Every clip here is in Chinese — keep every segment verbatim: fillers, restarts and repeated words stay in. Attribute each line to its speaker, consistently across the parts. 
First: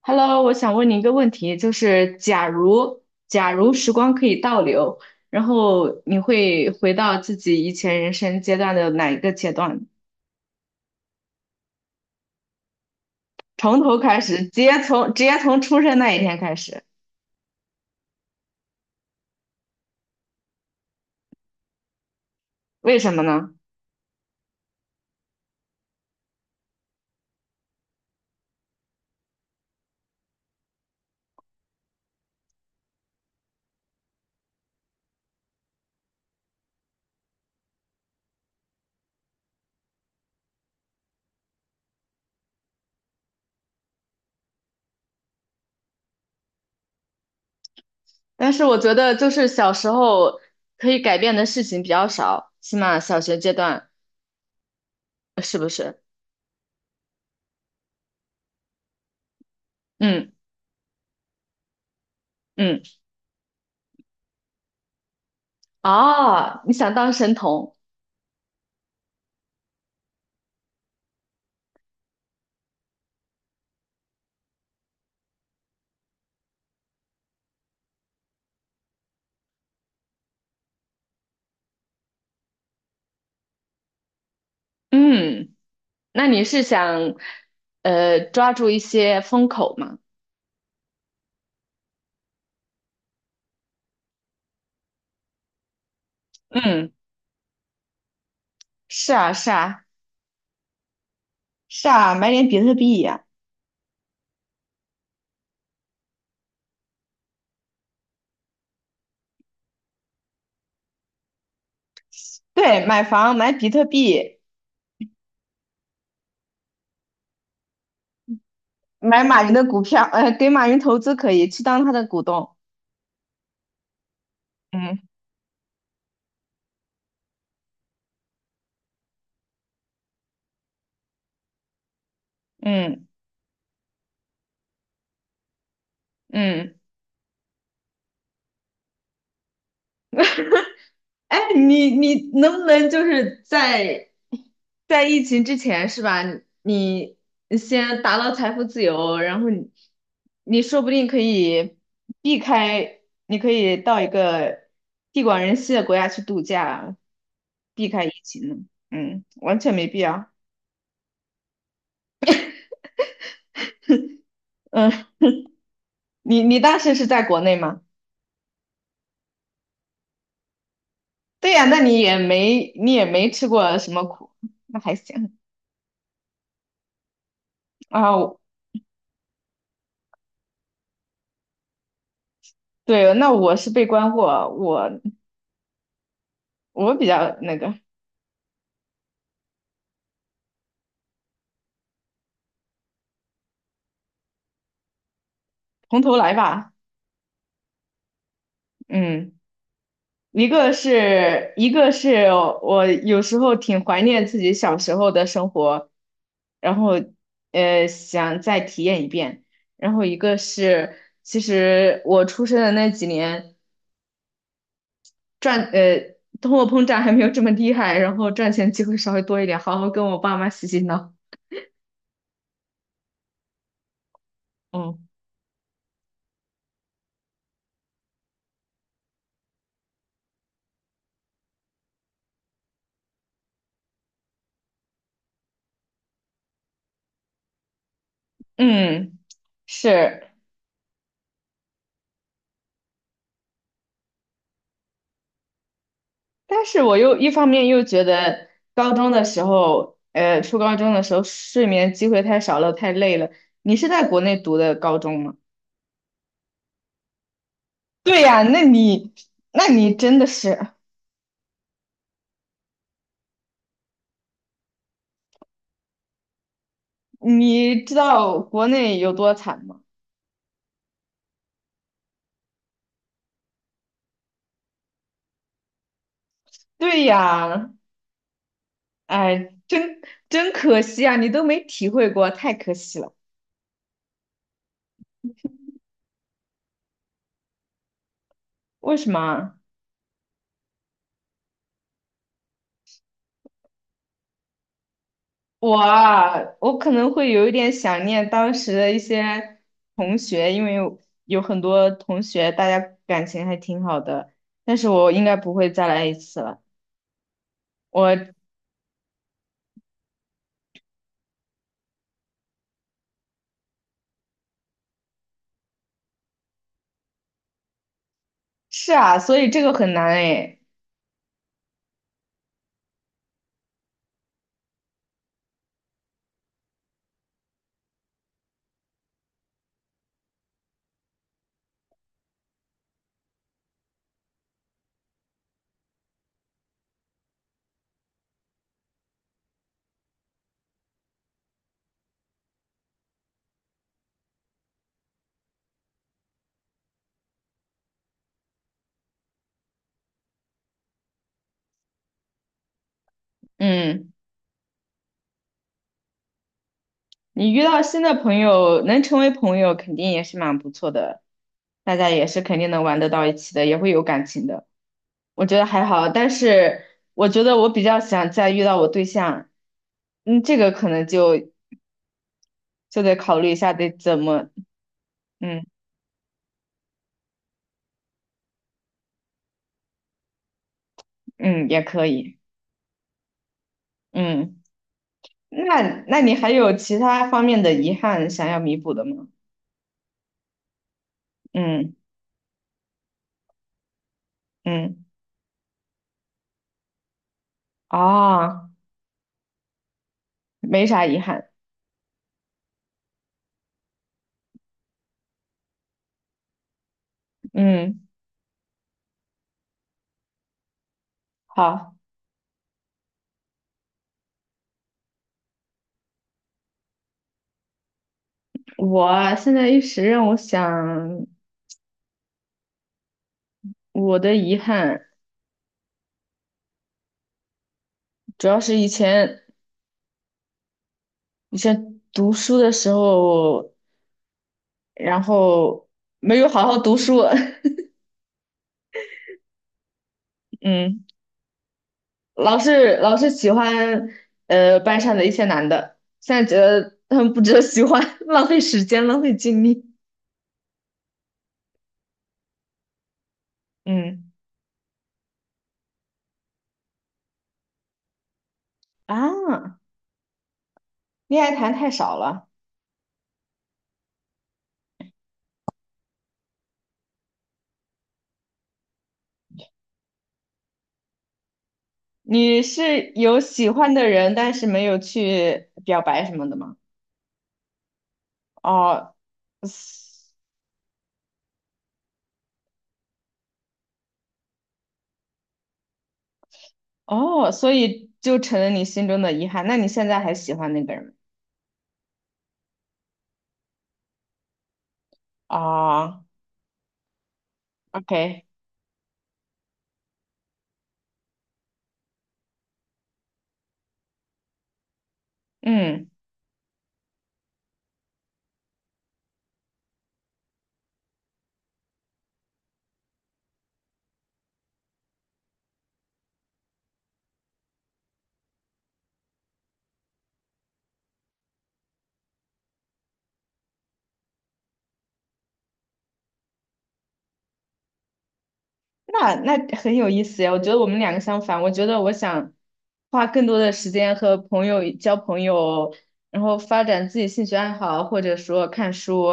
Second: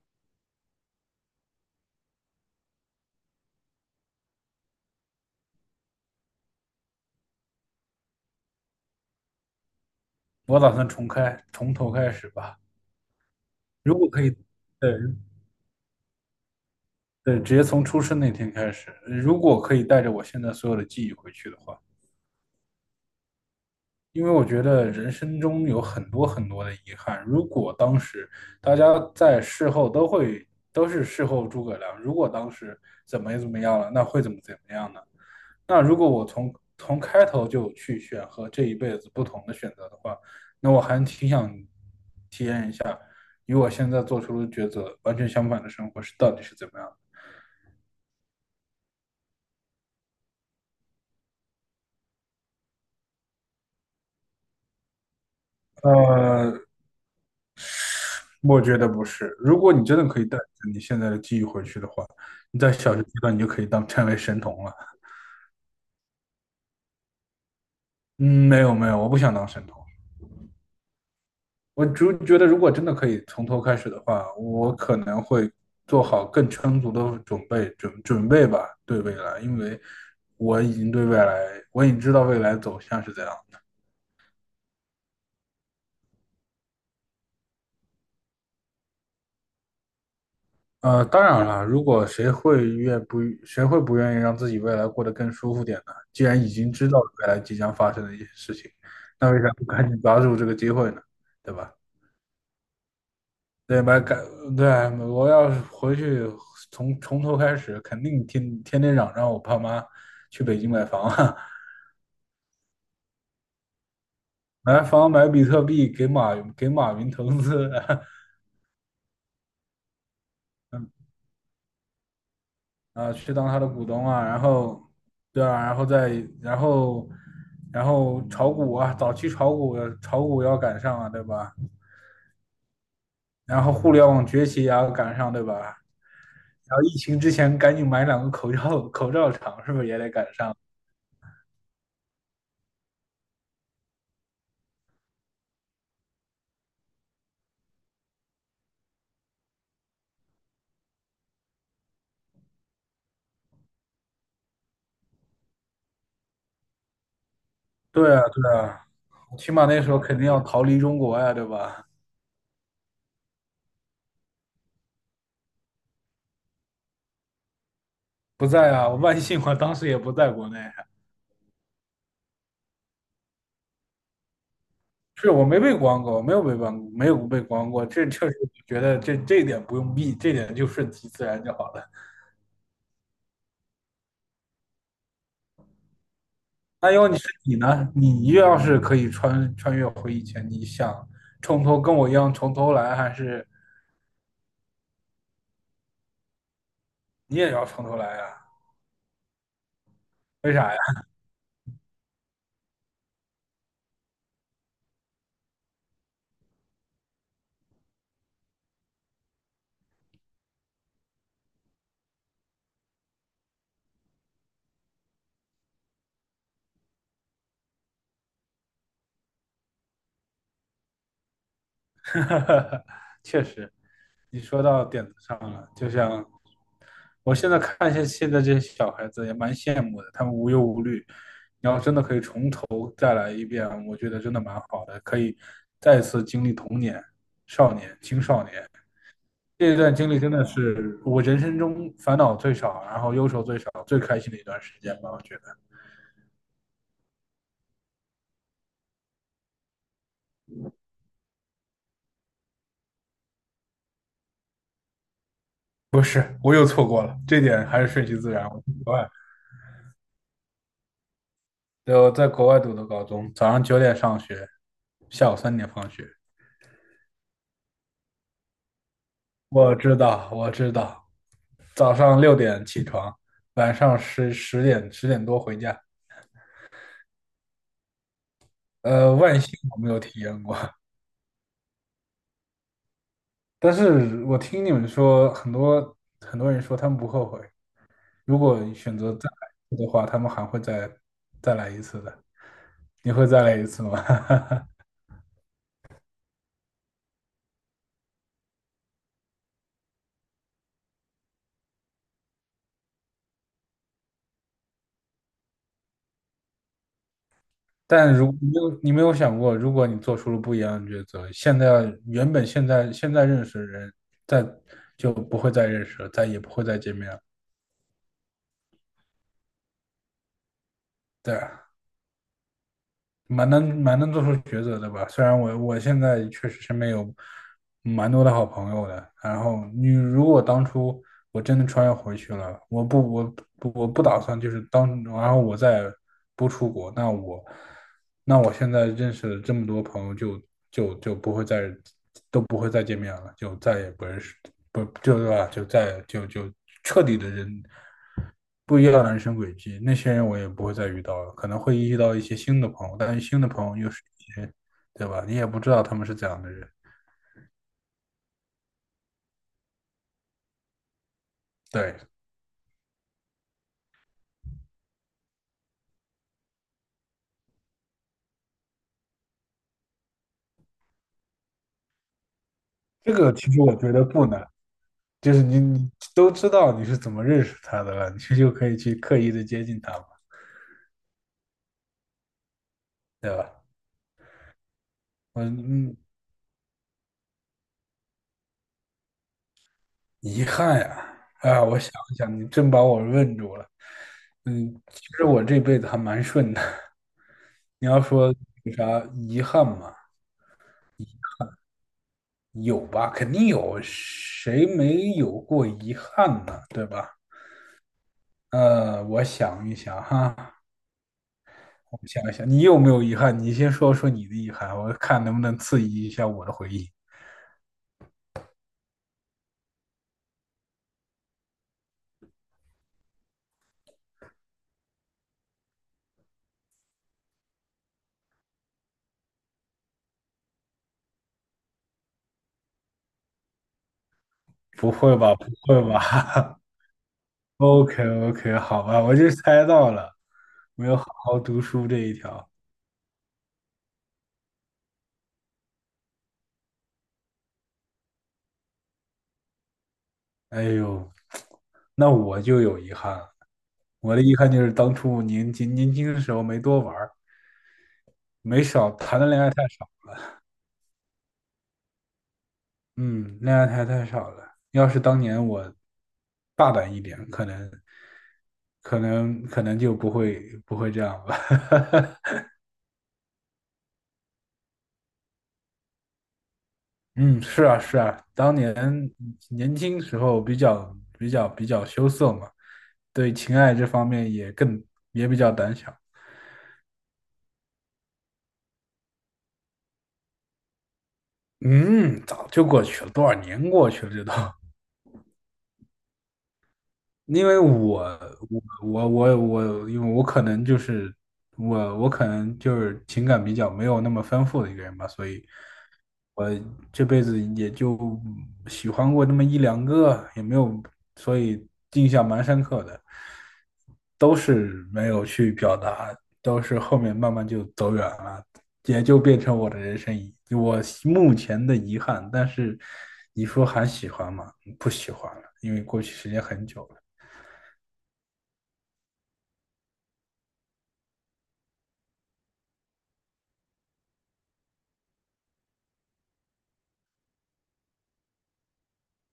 Speaker 1: Hello，我想问你一个问题，就是假如假如时光可以倒流，然后你会回到自己以前人生阶段的哪一个阶段？
Speaker 2: 我打算重开，从头开始吧。
Speaker 1: 从头
Speaker 2: 如果
Speaker 1: 开
Speaker 2: 可以，
Speaker 1: 始，直接
Speaker 2: 对，
Speaker 1: 从直接从出生那一天开始，
Speaker 2: 对，直接从出生那天开始。如果可以带着我现在所有的记忆回去的话，
Speaker 1: 为什么呢？
Speaker 2: 因为我觉得人生中有很多很多的遗憾。如果当时大家在事后都会都是事后诸葛亮，如果当时怎么怎么样了，那会怎么怎么样呢？那如果我从从开头就去选和这一辈子不同的选择的话，那我还挺想与我现在做出的抉择完全相反的生活是到底是怎么样
Speaker 1: 但是我觉得就是小时候可以改变的事情比较少，起码小学阶段是不
Speaker 2: 的？
Speaker 1: 是？
Speaker 2: 呃，我觉得不是。如果你真的可以
Speaker 1: 嗯
Speaker 2: 带着你现在的记忆回去的话，你在
Speaker 1: 嗯，
Speaker 2: 小学阶段你就可以当成为神童了。
Speaker 1: 哦，你想当神童？
Speaker 2: 嗯，没有没有，我不想当神童。我只觉得如果真的可以从头开始的话，我可能会做好更充足的准备，准准备吧，对未来，因为我已经对未来，我已经知道未来走向是怎样。
Speaker 1: 嗯，那你是想呃抓住一些风口吗？
Speaker 2: 呃，当然了，如果谁会愿不，谁会不愿意让自己未来过得更舒服点呢？既然已经知
Speaker 1: 嗯。
Speaker 2: 道未来即将发生的一些事情，
Speaker 1: 是
Speaker 2: 那
Speaker 1: 啊，
Speaker 2: 为啥
Speaker 1: 是
Speaker 2: 不
Speaker 1: 啊，
Speaker 2: 赶紧抓住这个机会呢？对吧？
Speaker 1: 是啊，买点比特币呀、
Speaker 2: 对吧？赶，对，我要是回去从从头开始，肯定天天天嚷嚷我爸妈去北京买房啊，
Speaker 1: 对，买房，买比特币，
Speaker 2: 买房买比特币，给马给马云投资，
Speaker 1: 买马云的股票，呃，给马云投资可以，去当他的股东。
Speaker 2: 啊，去当他的股东啊，然后，
Speaker 1: 嗯
Speaker 2: 对啊，然后再然后，然后炒股啊，早期炒股炒股要赶上啊，对吧？
Speaker 1: 嗯
Speaker 2: 然后互联网崛起也要赶上，对吧？
Speaker 1: 嗯，
Speaker 2: 然后疫情之前赶紧买两个口罩，口罩厂是不是也得赶上？
Speaker 1: 哎，你你能不能就是在在疫情之前是吧？你你先达到财富自由，然后你你说不定可以避开，你可以到一个地广人稀的国家去度假，避开疫
Speaker 2: 对啊，
Speaker 1: 情
Speaker 2: 对
Speaker 1: 呢。
Speaker 2: 啊，
Speaker 1: 嗯，
Speaker 2: 起
Speaker 1: 完
Speaker 2: 码
Speaker 1: 全
Speaker 2: 那
Speaker 1: 没
Speaker 2: 时
Speaker 1: 必
Speaker 2: 候肯定
Speaker 1: 要。
Speaker 2: 要逃离中国呀，对吧？
Speaker 1: 嗯，你你当时是在国内吗？
Speaker 2: 不在啊，万幸我当时也不在国内，
Speaker 1: 对呀，那你也没你也没吃过什么苦，那还
Speaker 2: 是
Speaker 1: 行
Speaker 2: 我没被关过，没有被关，没有被关过，这确
Speaker 1: 啊。
Speaker 2: 实觉得这这一点不用避，这点就顺其自然就好了。
Speaker 1: 对，那我是被关过，我
Speaker 2: 那
Speaker 1: 我比
Speaker 2: 要你是
Speaker 1: 较那
Speaker 2: 你
Speaker 1: 个，
Speaker 2: 呢？你要是可以穿穿越回以前，你想从头跟我一样从头来，还是
Speaker 1: 从头来吧。
Speaker 2: 你也要从头来啊？
Speaker 1: 嗯，一
Speaker 2: 为
Speaker 1: 个
Speaker 2: 啥呀？
Speaker 1: 是一个是我有时候挺怀念自己小时候的生活，然后呃想再体验一遍。然后一个是，其实我出生的那几年。赚呃通货膨胀还没有这么厉害，然后赚钱机会稍微多一点，好好跟我爸妈洗洗脑。
Speaker 2: 确实，你说到点
Speaker 1: 嗯
Speaker 2: 子上了。就像我现在看一些现在这些小孩子，也蛮羡慕的，他们无忧无虑。你要真的可以从头再来一遍，我觉得真的蛮好的，可以再次经历童年、少年、青少年。
Speaker 1: 嗯，
Speaker 2: 这一段经历
Speaker 1: 是，
Speaker 2: 真的是我人生中烦恼最少，然后忧愁最少、最开心的一段时间吧。我觉得
Speaker 1: 但是我又一方面又觉得高中的时候，呃，初高中的时候睡眠机会太少了，太累了。你是在国内读的高中吗？
Speaker 2: 我又错过了，这点还是顺其
Speaker 1: 对
Speaker 2: 自
Speaker 1: 呀，
Speaker 2: 然。我
Speaker 1: 那
Speaker 2: 在国外，
Speaker 1: 你那你真的是，
Speaker 2: 对，我在国外读的高中，早上九点上学，下午三点放学。
Speaker 1: 你知道国内有多惨
Speaker 2: 我
Speaker 1: 吗？
Speaker 2: 知道，我知道，早上六点起床，晚上十十点十点多回家。
Speaker 1: 对呀，
Speaker 2: 呃，万幸
Speaker 1: 哎，
Speaker 2: 我没有
Speaker 1: 真
Speaker 2: 体验
Speaker 1: 真
Speaker 2: 过，
Speaker 1: 可惜啊，你都没体会过，太可惜了。
Speaker 2: 但是我听你们说，很多很多人说他们不后悔，如果
Speaker 1: 为
Speaker 2: 选
Speaker 1: 什
Speaker 2: 择
Speaker 1: 么
Speaker 2: 再来
Speaker 1: 啊
Speaker 2: 一次的话，他们还会再再来一次的。你会再来一次吗？
Speaker 1: 我啊，我可能会有一点想念当时的一些同学，因为有有很多同学大家感情还挺好的，但是我应该不会再来一次了。
Speaker 2: 但如
Speaker 1: 我
Speaker 2: 你没有你没有想过，如果你做出了不一样的抉择，现在原本现在现在认识的人，再就不会再认识了，再也不会再见面了。
Speaker 1: 是啊，所以这个很难诶。
Speaker 2: 对啊。蛮难蛮能做出抉择的吧。虽然我我现在确实身边有蛮多的好朋友的，然后你如果当初我真的穿越回去了，我不我不我不打算就是当然后我再不出国，那我那我现在认识的这么多朋友就就就不会再都不会再见面了，就再也不认识不就对吧？就再就就彻底的人不一样的人生轨迹，那些人我也不会再遇到了，可能会遇到一些新的朋友，但是新的朋友又是
Speaker 1: 嗯，
Speaker 2: 一些，对吧？你也不知道他们是怎样的人。
Speaker 1: 你遇到新的朋友，能成为朋友肯定也是蛮不错的，大
Speaker 2: 对，
Speaker 1: 家也是肯定能玩得到一起的，也会有感情的。我觉得还好，但是我觉得我比较想再遇到我对象，嗯，这个可能就就
Speaker 2: 这
Speaker 1: 得
Speaker 2: 个
Speaker 1: 考虑
Speaker 2: 其
Speaker 1: 一
Speaker 2: 实
Speaker 1: 下
Speaker 2: 我
Speaker 1: 得
Speaker 2: 觉得
Speaker 1: 怎
Speaker 2: 不难，
Speaker 1: 么，
Speaker 2: 就是你
Speaker 1: 嗯
Speaker 2: 你都知道你是怎么认识他的了，你就可以去刻意的接近他嘛，
Speaker 1: 嗯，也可以，
Speaker 2: 对吧？
Speaker 1: 嗯，
Speaker 2: 嗯嗯，
Speaker 1: 那那你还有其他方面的遗憾想要弥补的吗？
Speaker 2: 遗憾呀，啊，我想
Speaker 1: 嗯
Speaker 2: 一想，你真把我问住了。嗯，其
Speaker 1: 嗯，
Speaker 2: 实我这辈子还蛮顺的。你要说
Speaker 1: 哦，
Speaker 2: 有啥遗憾吗？
Speaker 1: 没啥遗憾，
Speaker 2: 有吧，肯定有，谁没有过遗憾呢？对吧？
Speaker 1: 嗯，
Speaker 2: 呃，我想一想哈，
Speaker 1: 好，
Speaker 2: 我想一想，你有没有遗憾？你先说说你的遗憾，我看能不能刺激一下我的回忆。
Speaker 1: 我现在一时让我想，我的遗憾主要是以前以前读书的时候，
Speaker 2: 不会
Speaker 1: 然
Speaker 2: 吧，不会
Speaker 1: 后
Speaker 2: 吧
Speaker 1: 没有 好好读书，
Speaker 2: ？OK OK，好吧，我就猜到了，没有
Speaker 1: 嗯。
Speaker 2: 好好读书这一条。
Speaker 1: 老是老是喜欢呃班上的一些男的，现在觉得他们不值得喜欢，浪费时间，浪费精力。
Speaker 2: 哎呦，那我就有遗憾了。我的
Speaker 1: 嗯
Speaker 2: 遗憾就是当初年轻年轻的时候没多玩儿，没少谈的恋爱太
Speaker 1: 啊，
Speaker 2: 少。
Speaker 1: 恋爱谈太少了。
Speaker 2: 嗯，恋爱还太少了。要是当年我大胆一点，可能，可能，可能就不会不会这样吧。
Speaker 1: 你是有喜欢的人，但是没有去表白什么的吗？
Speaker 2: 嗯，是啊，是啊，当年
Speaker 1: 哦，
Speaker 2: 年轻时
Speaker 1: 嘶
Speaker 2: 候比较比较比较羞涩嘛，对情爱这方面也更也比较胆小。
Speaker 1: 哦，所以就成了你心中的遗憾。那你现在还喜欢那个人吗？
Speaker 2: 嗯，早就过去了，多少年过去了，这都。
Speaker 1: 哦
Speaker 2: 因为我
Speaker 1: ，OK,
Speaker 2: 我我我我，因为我可能就是我我可能就是情感比较没有那么丰富的一个人吧，所以。
Speaker 1: 嗯。
Speaker 2: 我这辈子也就喜欢过那么一两个，也没有，所以印象蛮深刻的，都是没有去表达，都是后面慢慢就走远了，也就变成我的人生遗，我目前的遗憾。但是你说还喜欢吗？不喜欢了，因为过去时间很久了。
Speaker 1: 那那很有意思呀，我觉得我们两个相反。我觉得我想花更多的时间和朋友交朋友，然后发展自己兴趣爱好，或者说看书。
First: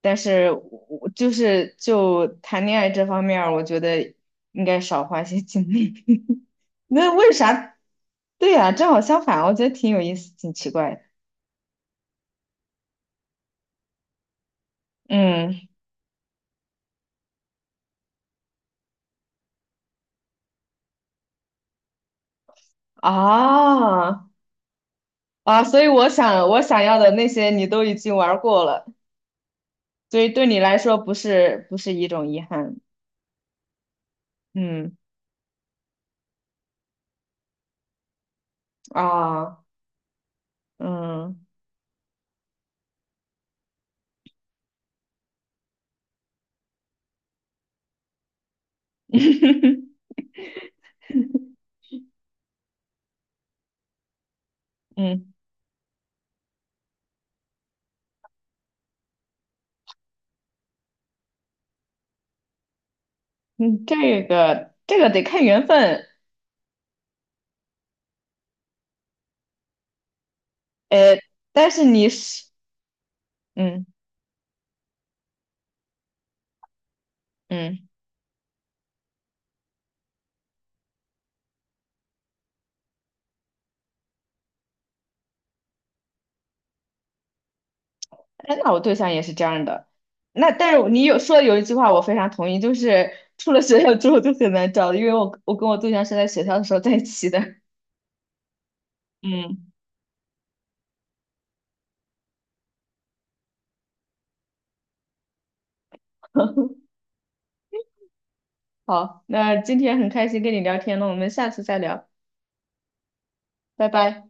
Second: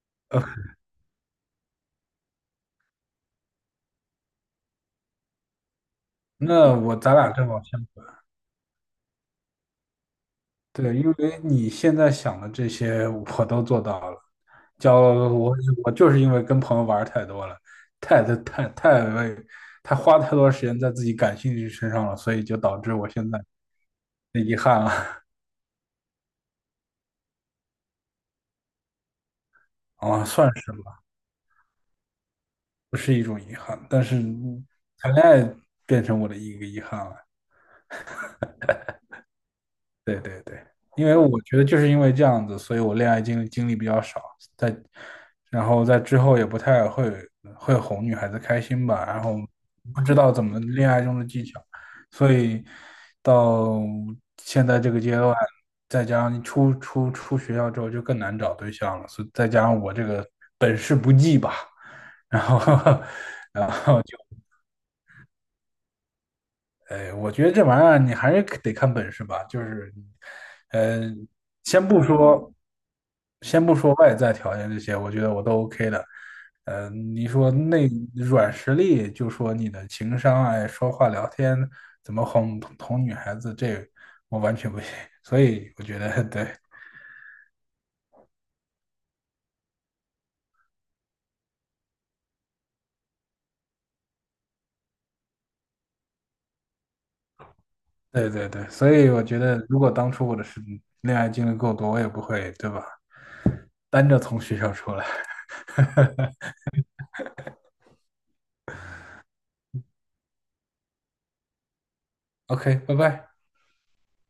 Speaker 1: 但是我就是就谈恋爱这方面儿我觉得应该少花些精力。
Speaker 2: 那嗯 我
Speaker 1: 那
Speaker 2: 咱俩
Speaker 1: 为
Speaker 2: 正好
Speaker 1: 啥？
Speaker 2: 相。
Speaker 1: 对呀，正好相反，我觉得挺有意思，挺奇怪
Speaker 2: 对，
Speaker 1: 的。
Speaker 2: 因为你现在想的这些我都做到了，交我
Speaker 1: 嗯，
Speaker 2: 我就是因为跟朋友玩儿太多了，太太太太为太花太多时间在自己感兴趣身上了，所以就导致我现在
Speaker 1: 啊
Speaker 2: 的遗憾了
Speaker 1: 啊，所以我想我想要的那些你都已经玩儿过了。所
Speaker 2: 啊，
Speaker 1: 以对
Speaker 2: 算
Speaker 1: 你
Speaker 2: 是
Speaker 1: 来说
Speaker 2: 吧，
Speaker 1: 不是不是一种遗憾，
Speaker 2: 不是一种遗憾，但是
Speaker 1: 嗯
Speaker 2: 谈恋爱变成我的一个遗憾了。
Speaker 1: 啊，
Speaker 2: 对对对，因为
Speaker 1: 嗯
Speaker 2: 我觉得就是因为这样子，所以我恋爱经历经历比较少，在然后在之后也不太会会哄女孩子开心吧，然后不知道怎么恋爱中的技巧，所以到现在这个阶
Speaker 1: 嗯
Speaker 2: 段，再加上出出出学校之后就更难找对象了，所以再加上我这个本事不济吧，然后 然
Speaker 1: 嗯，
Speaker 2: 后就
Speaker 1: 这个这个得看缘分，
Speaker 2: 哎，我觉得这玩意儿你还是得看本事吧。就是，呃，
Speaker 1: 呃，但是
Speaker 2: 先不
Speaker 1: 你是，
Speaker 2: 说，先不
Speaker 1: 嗯
Speaker 2: 说外在条件这些，我觉得我都 OK 的。呃，你说
Speaker 1: 嗯，
Speaker 2: 内软实力，就说你的情商啊，说话聊天，怎么哄哄女孩子，这我完全不行。所以我觉得，对
Speaker 1: 哎，那我对象也是这样的，那但是你有说的有一句话我非常同意，就是出了学校之后就很难找的因为我我跟我对象是在学校的时候在一起的，
Speaker 2: 对对对，所以 我觉得，
Speaker 1: 嗯，
Speaker 2: 如果当初我的是恋爱经历够多，我也不会，对吧？单着从学校出来。
Speaker 1: 好，那今天很开心跟你聊天了，我们下次再聊，
Speaker 2: OK,拜拜。
Speaker 1: 拜拜。